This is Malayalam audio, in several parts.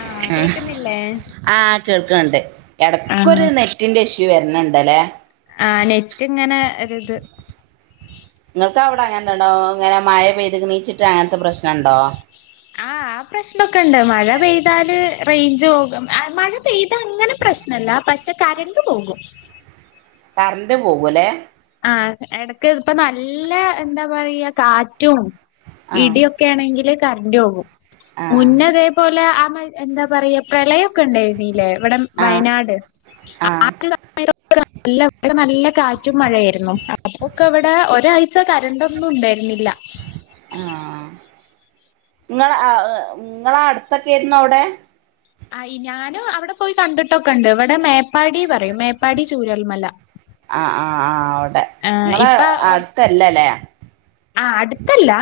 ആ കേക്കുന്നില്ലേ കേൾക്ക്ണ്ട് ഇടക്കൊ ഒരു ആഹ് നെറ്റിന്റെ ഇഷ്യു [unintelligible] വര്ണ്ണ്ണ്ട് ലെ ആഹ് നെറ്റ് ഇങ്ങനെ ഒര് ഇത് നിങ്ങൾക്ക് അവിടെ അങ്ങനെ [unintelligible] അങ്ങനെ മഴ പെയ്തണീച്ചിട്ട് അങ്ങനത്തെ പ്രശ്നംണ്ടോ ആ ആ പ്രശ്നമൊക്കെ ഇണ്ട് മഴ പെയ്താല് റേഞ്ച് പോവും മഴ പെയ്ത അങ്ങനെ പ്രശ്നല്ല പക്ഷെ കരണ്ട് പോകും കറന്റ് പോകൂലേ ആ എടക്ക് ഇപ്പ നല്ല എന്താ പറയാ കാറ്റും ആ ഇടിയൊക്കെ ആണെങ്കില് കറണ്ടു പോകും ആ മുന്നെ തേപോലെ ആ എന്താ പറയാ പ്രളയൊക്കെ ഉണ്ടേനില്ലേ ഇവിടെ ആ വയനാട് ആ ആഹ് സമയത്തൊക്കെ ഇവിടെ നല്ല കാറ്റും മഴയെനി അപ്പൊക്കെ ഇവിടെ ഒരാഴ്ച കരണ്ടൊന്നും ഉണ്ടായിരുന്നില്ല ആ ഇങ്ങളെ അവിടെ ഇങ്ങളെ അടുത്തൊക്കെയായിരുന്നു അവിടെ ആയി ഞാനും അവിടെ പോയി കണ്ടിട്ടൊക്കെ ഉണ്ട് ഇവിടെ മേപ്പാടി പറയും മേപ്പാടി ചൂരൽമല ആ ആ ആ അവ്ടെ ഏഹ് നിങ്ങളെ ഇപ്പ അട്ത്തല്ലലേ ആ അടുത്തല്ല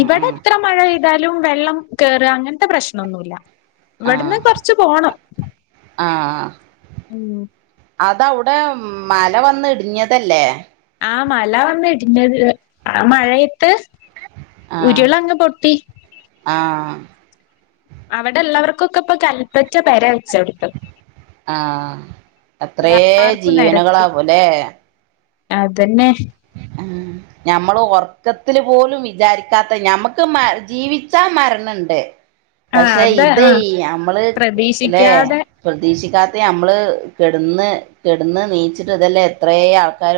ഉം ഉം ഇത്ര മഴ പെയ്താലും വെള്ളം കേറ അങ്ങനത്തെ പ്രശ്നമൊന്നുമല്ല ആ ഇവിടുന്ന് കുറച്ച് പോണം ആ ഉം അതവിടെ മല വന്ന് ഇടിഞ്ഞതല്ലേ ആ മല വന്നിടിഞ്ഞത് ആ മഴയത്ത് ആ ഉരുളങ്ങ് പൊട്ടി ആ അവിടെള്ളവർക്കൊക്കെ ഇപ്പൊ കല്പ്പറ്റ പേരായി ആ എത്രേ എല്ലാർക്കും നിരത്തി ജീവനുകളാവുലെ അതന്നെ ഉം ഞമ്മള് ഉറക്കത്തില് പോലും വിചാരിക്കാത്ത ഞമ്മക്ക് ജീവിച്ചാ മരണണ്ട് ആ പക്ഷെ അത് ആ ഇതേയ് നമ്മള് ല്ലെ പ്രതീക്ഷിക്കാതെ പ്രതീക്ഷിക്കാത്ത നമ്മള് കെടന്ന് കെടന്ന് നീച്ചിട്ട് ഇതല്ലേ എത്രെ ആൾക്കാർ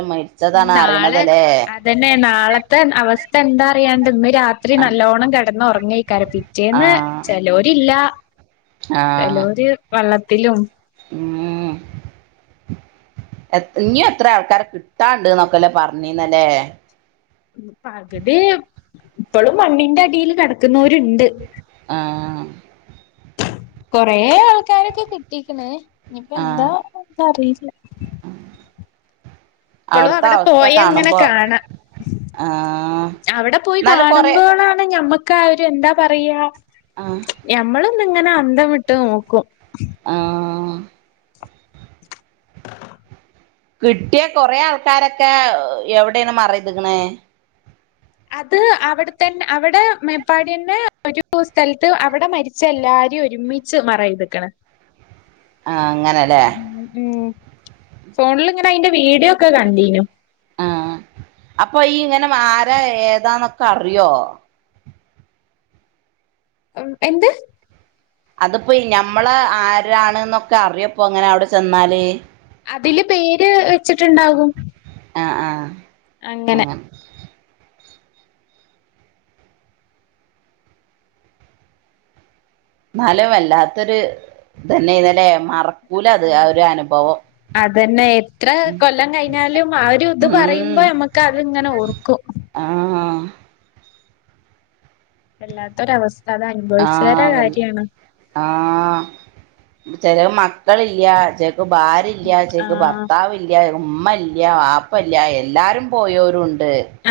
ഉം മരിച്ചതാണ് നാളെ അറിയണതല്ലേ അതന്നെ നാളത്തെ അവസ്ഥ എന്താ [unintelligible] രാത്രി ആഹ് നല്ലോണം കിടന്നൊറങ്ങ [unintelligible] കരപിറ്റേന്ന് ചിലോരില്ല ആഹ് ചിലോര് വെള്ളത്തി ത്തിലും ഉം ഇനിയും എത്രെ ആൾക്കാരെ കിട്ടാണ്ട്ന്നൊക്കെല്ലേ പറഞ്ഞീന്നല്ലേ പകുതി ഇപ്പഴും മണ്ണിന്റെ അടിയിൽ കിടക്കുന്നോരുണ്ട് ആ കൊറെ ആൾക്കാരൊക്കെ കിട്ടിക്ക്ണ് ഇനിപ്പോ ആഹ് എന്താ [unintelligible] ഇപ്പോളും അവിടുത്തെ അവിടെ അവസ്ഥ പോയ ഇങ്ങനെ കാണുമ്പോ കാണാ ആഹ് അവിടെ പോയി എന്നാലും കൊറെ കാണുമ്പോഴാണ് ഞമ്മക്ക് ക്കാ ഒരു എന്താ പറയാ ആഹ് ഞമ്മളൊന്ന് ഇങ്ങനെ അന്ധം വിട്ട് നോക്കും ആഹ് [inaudible] കിട്ടിയ കൊറെേ ആൾക്കാരൊക്കെ എവിടെയാണ് മറിയ്ത്ക്ക്ണ് അത് അവിടെത്തന്നെ അവിടെ മേപ്പാടി തന്നെ ഒരു സ്ഥലത്ത് അവിടെ മരിച്ച എല്ലാരും ഒരുമിച്ച് മറ ചെയ്ത്ക്ക്ണ് ആ അങ്ങനെല്ലേ ഉം ഫോണിൽ ഇങ്ങനെ അയിന്റെ വീഡിയോക്കെ കണ്ടീനു ആഹ്‌ അപ്പൊ ഈ ഇങ്ങനെ ആരാ ഏതാന്നൊക്കെ അറിയോ ഉം എന്ത് അതിപ്പോ ഈ ഞമ്മളെ ആരാണ് എന്നൊക്കെ അറിയോപ്പോ ഇങ്ങനെ അവിടെ ചെന്നാല് അതിലെ പേര് വെച്ചിട്ടുണ്ടാകും അങ്ങനെ ആഹ്‌ എന്നാലും വല്ലാത്തൊരു ഇതന്നെ ഇന്നലെ മറ ആ അതന്നെ എത്ര ഉം കൊല്ലം കഴിഞ്ഞാലും ആ ഒരു ഇതു ഉം പറയുമ്പോ നമ്മക്കെ അതെ ഇങ്ങനെ ഓർക്കും. ആഹ് വല്ലാത്തൊര അവസ് ആ വല്ല ആ ചെലെ മക്കളില്ല ചെ ക്ക് ഭാര്യാല്ല ചെക്ക് ആഹ് ഭർത്താവില്ല ഉമ്മല്ല വപ്പല്ല എല്ലാരും പോയവരുണ്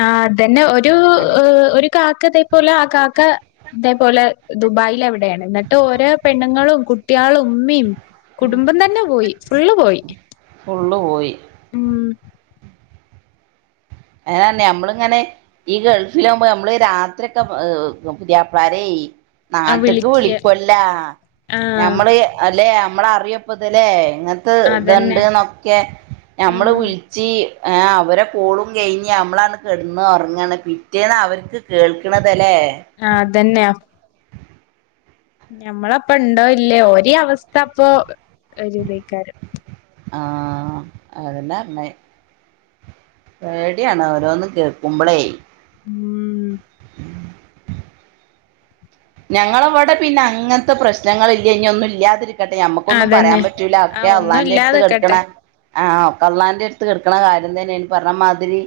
ആ അതന്നെ ഒരു ഒരു കാക്ക അതേ പോലെ ആ കാക്ക ഇതേപോലെ ദുബായില എവിടെയാണ് എന്നിട്ട് ഓരോ പെണ്ണുങ്ങളും കുട്ടികളും ഉമ്മയും കുടുംബം തന്നെ പോയി ഫുള്ള് പോയി ഫുള്ള് പോയി ഉം അങ്ങനന്നെ നമ്മളിങ്ങനെ ഈ ഗൾഫിലാകുമ്പോ നമ്മള് രാത്രി ഒക്കെ പുതിയാപ്ലരേ ആഹ് നാട്ടക്ക് വിളിക്ക്യ വിളിപ്പല്ല ആഹ് ഞമ്മള് അല്ലെ നമ്മള് അറിയപ്പത്തല്ലേ അങ്ങത്തെ അതന്നെ ഇത്ണ്ട്ന്നൊക്കെ നമ്മള് ഉം വിളിച്ച് ആ അവരെ പോളും കഴിഞ്ഞ് നമ്മള് അങ്ങോട്ട് കിടനുറങ്ങാണ് പിറ്റേ അവർക്ക് കേൾക്കണത് എ ആ അതന്നെയാ ഞമ്മള് അപ്പോ ഇണ്ടോ ഇല്ലേ ഒരേ അവസ്ഥ അപ്പൊ [unintelligible] ക്കാരും ആ അങ്ങനെ തന്നെ പേടിയാണ് ഓരോന്ന് കേൾക്കുമ്പോളേ ഉം ഞങ്ങളവിടെ പിന്നെ അങ്ങനത്തെ പ്രശ്നങ്ങൾ ഇല്ല ഇനി ഒന്നും ഇല്ലാതിരി ക്കട്ടെ ഞമ്മക്കൊന്നും പറയാൻ അതന്നെ പറ്റൂല ഒക്കെ ആഹ് ഒന്നും അള്ളാന്റെ അടുത്ത് കിടുക്കണ ഇല്ലാതെക്കട്ടെ ആ ഒക്കെ അള്ളാൻ്റെ അടുത്ത് കിടക്കണ കാര്യം തന്നെന്ന് പറഞ്ഞ മാതിരി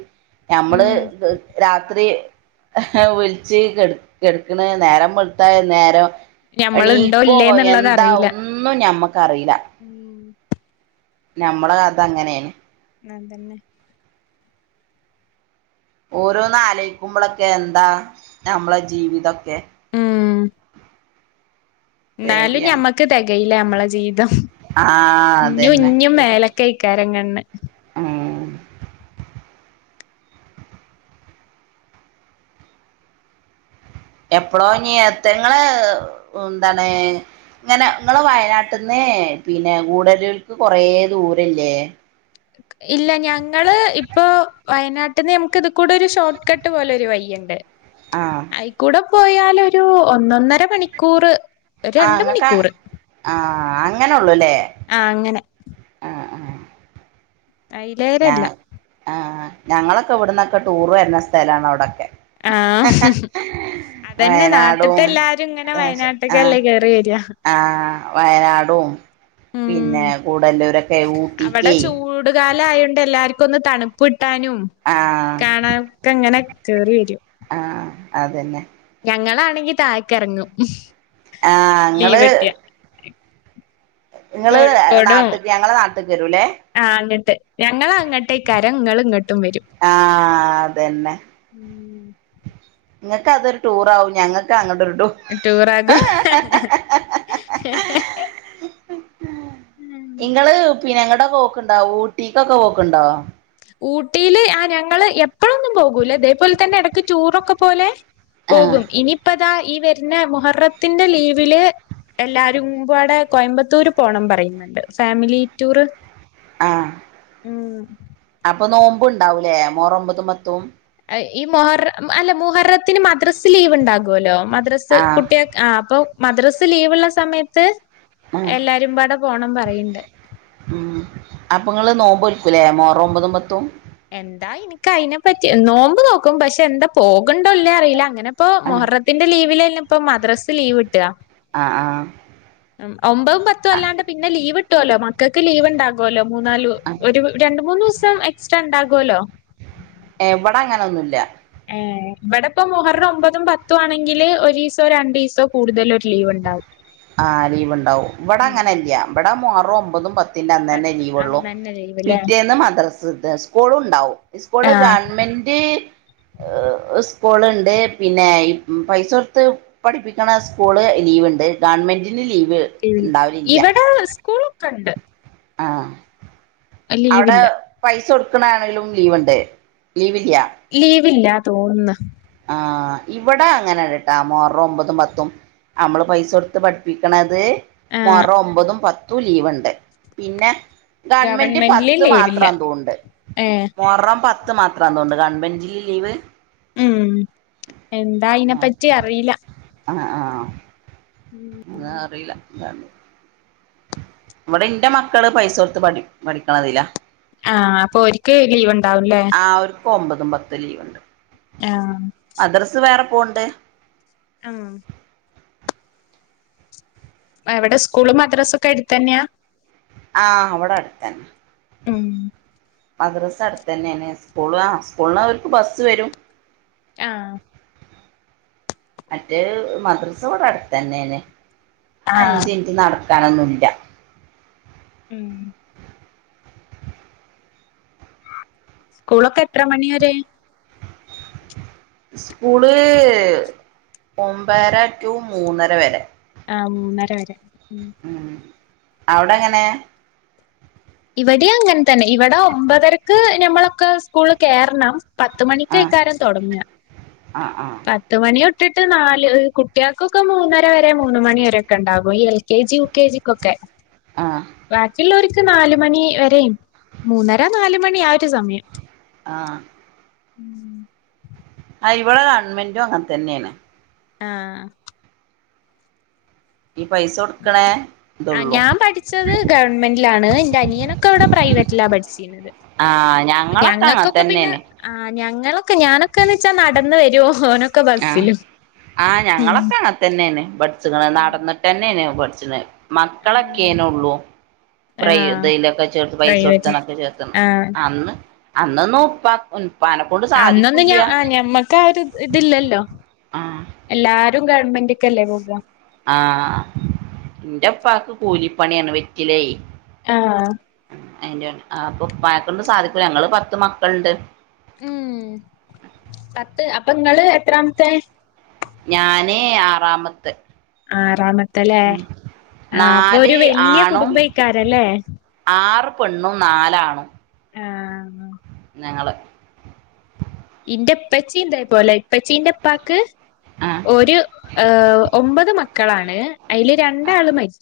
ഞമ്മള് ഉം രാത്രി വിളിച്ച് കെടുക്കണ നേരം വെ ളത്ത നേരം ഞമ്മള്ണ്ടോ എണീക്കോ ഇല്ലേന്ന്ള്ളത് എന്താ അറിയില്ല ഒന്നും ഞമ്മ അറിയില്ല ഉം നമ്മള കഥ അങ്ങനെയാണ് നാൻ തന്നെ ഓരോന്ന് ആലയിക്കുമ്പളൊക്കെ എന്താ നമ്മളെ ജീവിതൊക്കെ ഉം എന്നാലും പേടിയാണ് ഞമ്മക്ക് തെകയില്ല നമ്മളെ ജീവിതം ആ ഇഞ്ഞും ഇഞ്ഞും മേലെക്ക്‌ അയിക്കാരം ഉണ്ണേ ആ എപ്പളൊ ഇഞ്ഞി എത്തങ്ങള് എന്താണ് ഇങ്ങനെ നിങ്ങളെ വയനാട്ട്ന്ന് പിന്നെ ഗുടല്ലൂർക്ക് കൊറേ ദൂരല്ലേ ഇല്ല ഞങ്ങള് ഇ ഇപ്പൊ വയനാട്ടിന്ന് ഞമ്മക്ക് ഇത് കൂടെ ഒരു ഷോട്ട് കട്ട് പോലെ ഒരു വയ്യാണ് ടെ ആഹ് ആയ് ക്കൂടം പോയാൽ ഒരു ഒന്നൊന്നര മണിക്കൂറ് ആഹ് ഇങ്ങക്ക്‌ ആഹ് ങ്ങനെ ആ അങ്ങനെ ഞാൻ അയിലേരല്ല ആ ഞങ്ങളൊക്കെ ഇവ്ടുന്നൊക്കെ ടൂർ വരുന്ന സ്ഥലാണ് അവിടൊക്കെ ആ അതന്നെ നാട്ട്ത്തെ വയനാടും എല്ലാരും ഇങ്ങനെ ആഹ് വയനാട്ട്ക്കല്ലേ കേറി വരാ ആഹ് വയനാടും പിന്നെ ഗുടല്ലൂരൊക്കെ ഊട്ടിക്കെ ലായൊണ്ട് എല്ലാര്ക്കും ഒന്ന് തണുപ്പ് ട്ടാനും ആഹ് കാണാനൊക്കെ ഇങ്ങനെ കേറി വരും ആഹ് അതന്നെ ഞങ്ങളാണെങ്കി താഴെക്ക്റങ്ങും ആ ങ്ങള് കോഴിക്കോടും നാട്ട്ക്ക് ഞങ്ങളെ നാട്ട്ക്ക് വരൂലേ ആ അങ്ങിട്ട് ഞങ്ങള് അങ്ങിട്ടേക്കാരം ഇങ്ങള് ഇങ്ങ ആഹ് അതന്നെ ഇങ്ങക്ക് അതൊരു ടൂറാവും ഞങ്ങക്ക് അങ്ങൊടൊരു ടൂർ ആകും നിങ്ങള് പിന്നെ എങ്ങട്ടൊ‌ പോക്ക്‌ണ്ടോ ഊട്ടിക്കൊക്കെ പോക്ക്‌ണ്ടോ ഊട്ടിയില് ആ ഞങ്ങള് എപ്പഴൊന്നും പോകൂല ഇതേപോലെ തന്നെ ഇടക്ക് ടൂറൊക്കെ പോലെ ആഹ് പോകും ഇനിയിപ്പം താ ഈ വരുന്ന മുഹറത്തിന്റെ ലീവില് എല്ലാരുംകൂടെ കോയമ്പത്തൂര് പോണം പറയ്ന്നുണ്ട് ഫാമിലി ടൂർ ആഹ് ഉം അപ്പൊ നോമ്പും ഉണ്ടാവൂലേ മൊഹറം ഒമ്പതും പത്തും ഈ മൊഹറ അല്ല മൊഹറത്തിന് മദ്രസ് ലീവ് ഒണ്ടാകുല്ലോ മദ്രസ് ആഹ് കുട്ടിയ ആ അപ്പൊ മദ്രസ് ലീവുള്ള സമയത്ത് ആഹ് എല്ലാരുംപാടെ പോണം പറയണ്ട് ലേ മോറം ഒമ്പതും പത്തും എന്താ എനിക്ക് അതിനെപ്പറ്റി നോമ്പ് നോക്കും പക്ഷെ എന്താ പോകണ്ടല്ലേ അറിയില്ല അങ്ങനെ ഇപ്പൊ ആഹ് മൊഹറത്തിന്റെ ലീവിലലേം ഇപ്പൊ മദ്രാസ ലീവിട്ടാ ആ ഉം ഒമ്പതും പത്തും അല്ലാണ്ട് പിന്നെ ലീവ് കിട്ടുമല്ലോ മക്കൾക്ക് ലീവ്ണ്ടാവുമല്ലോ മൂന്നല് ഒരു രണ്ട് മൂന്ന് ദിവസം എക്സ്ട്രാ ഉണ്ടാകുവല്ലോ എവിടെ അങ്ങനൊന്നുല്ല ഏ ഇവിടെയിപ്പോ മുഹറം ഒമ്പതും പത്തും ആണെങ്കില് ഒരു ദിവസോ രണ്ടു ദിവസോ കൂടുതലും ഒരു ലീവ് ഉണ്ടാവും ആ ലീവ് ഒണ്ടാവും ഇവടെ ഉം അങ്ങനെല്യ ഇവടെ മോഹറം ഒമ്പതും പത്തും മുഹറത്തിന്റെ അന്ന ന്നെ പത്ത് ലീവ്ള്ളു അന്നന്നെ ലീവ്ല്ലേ പിറ്റേന്ന് മദ്രസണ്ട് സ്കൂൾ ഒണ്ടാവും സ്കൂള് ആഹ് ഗവൺമെന്റ് സ്കൂളുണ്ട് പിന്നെ പൈസ കൊടുത്ത് പഠിപ്പിക്കണ സ്കൂള് ലീവിണ്ട്. ഗവൺമെന്റിന് ലി ഉം ഇവിടെ സ്കൂള് കണ്ട് ആ അവിടെ പൈസ കൊടുത് ണ ആണെങ്കിലും ലീവ്ണ്ട് ലീവില്യ ലീവില്ല തോന്നന്ന് ആ ഇവിടെ അങ്ങനെണ്ടട്ടാ മൊഹറം ഒമ്പതും പത്തും നമ്മള് പൈസ കൊടുത്ത് പഠിപ്പിക്കണത് ആഹ് മൊഹറം ഒമ്പതും പത്തും ലീവ് ഉണ്ട് പിന്നെ ഗവൺമെന്റ് ഗവൺമെന്റില് പത്ത് മാത്രം ലീവില്ല അതുണ്ട് ഏഹ് മൊഹറം പത്ത് ത് മാത്രമാന്നു തോന്നണ്ട് ഗവണ്മെന്റ് ലീവ് ഉം എന്താ അയിനെപ്പറ്റി അറിയില്ല ആ ആ എന്നാ അറീല്ല അ ഇവിടെ ഇന്റെ മക്കള് പൈസ കൊടുത്ത് പഠി പഠിക്ക്ണതിലാ. ആഹ് അ പ്പോര്ക്ക് ലീവുണ്ടാവുല്ലേ ആ അവർക്ക് ഒമ്പതും പത്തും ലീവുണ്ട് ആ പോവ്ണ്ട് അങ്ങു അവിടെ സ്കൂളും മദ്രസ് ക്കെ ട്‌ത്തെന്നെയാ ആഹ് അവിടെ അടുത്തന്നെ ഉം മദ്രസ അടുത്തെന്നെയാണ് സ്കൂൾ ആ സ്കൂളാ അവർക്ക് ബസ്സുവരും. ആഹ് മറ്റേ മദ്രസ ഇവിടെയടുത്തന്നെണ്. ആഹ് അഞ്ച്നിട്ട് നട [unintelligible] ഉം. സ്കൂളൊക്കെ എത്രമണി വരെ സ്കൂൾ ഒമ്പതര ടു മൂന്നര വരെ ആ മൂന്നര വരെ. ഉം. അവിടെങ്ങനെ ഇവിടെയും അങ്ങനെ തന്നെ. ഇവിടെ ഒമ്പതരക്ക് ഞമ്മളൊക്കെ സ്കൂളിൽ കേറണം പത്ത് ആഹ് മണിക്കേക്കാരം തുടങ്ങുക. ആഹ് ആഹ് പത്ത് മണി തൊ ട്ടിട്ട് നാല് കുട്ടികക്കൊക്കെ മൂന്നര വരെ മൂന്ന് മണി വരൊക്കെ ഉണ്ടാകും. ഈ L K G, U K ജിക്കൊക്കെ ആഹ് ബാക്കിയുളോരിക്ക് നാല് മണി വരെയും, മൂന്നര നാലുമണി ആ റ്റ് സമയം [inaudible] ആ ഇവടെ ഗവൺമെന്റും അങ്ങനെ തന്നെയാണ് ആഹ് ഈ പൈസ കൊടുക്കണേ ആ ഇതൊള്ളൂ ഞാൻ പഠിച്ചത് ഗവൺമെന്റിലാണ് എൻ്റെ അനിയനൊക്കിവിടെ പ്രൈവറ്റിലാ പഠിച്ച ആഹ് പിന്നെ ഞങ്ങളൊക്കങ്ങനത്തന്നെയാണ് ആ ഞങ്ങളൊക്കെ, ഞാനൊക്കെന്ന് വെച്ചാൽ നടന്ന് വരും ഓനൊക്കെ ആഹ്. ബസ്സിലും ആഹ് ഉം ഞങ്ങളൊക്കെ അങ്ങനെത്തന്നെയാണ് [unintelligible] നടന്നിട്ട് തന്നെയാണ് [unintelligible] ഉം മക്കളൊക്കെയേനു ഉള്ളൂ പ്ര ആഹ് ഇതലൊക്കെ ചേർത്ത് പൈസ പ്രൈവറ്റിൽ കൊടുത്തണൊക്കെ ചേർത്തുന്നെ ആഹ് അന്ന് അന്നൊന്നും ഉപ്പ ഉപ്പാനെ കൊണ്ട് അന്നൊന്നും ഞ സാധിക്കൂല്ല ആ ഞമ്മക്ക് ആ ഒരു ഇതില്ല ല്ലോ ആഹ് എല്ലാരും രും ഗവൺമെൻ്റ് ക്കല്ലേ പോകുക ആഹ് എന്റെ ഉപ്പാക്ക് കൂലിപ്പണിയാണ് വെറ്റിലയെ ആഹ് അയിന്റെ അപ്പോ ഉപ്പായെക്കൊണ്ട് സാധിക്കൂല ഞങ്ങളെ പത്തു മക്കളുണ്ട് മ്മ് പത്ത് അപ്പൊ നിങ്ങളെ എത്രാമത്തെ ഞാനെ ആറാമത്തെ ആറാമത്തല്ലേ ഉം ആഹ്‌ അപ്പൊ ഒരു നാല് വല്യ ആണും കുടുംബയിക്കാരല്ലേ ആറ് പെണ്ണും നാലാണും ആഹ് ഞങ്ങള് ഇന്റെ ഇപ്പച്ചി ഇതേപോലെ ഇപ്പച്ചീന്റെ ഇപ്പാക്ക് ആഹ് ഒരു ഏഹ് ഒമ്പത് മക്കളാണ് അയില് രണ്ടാള് മരിച്ചു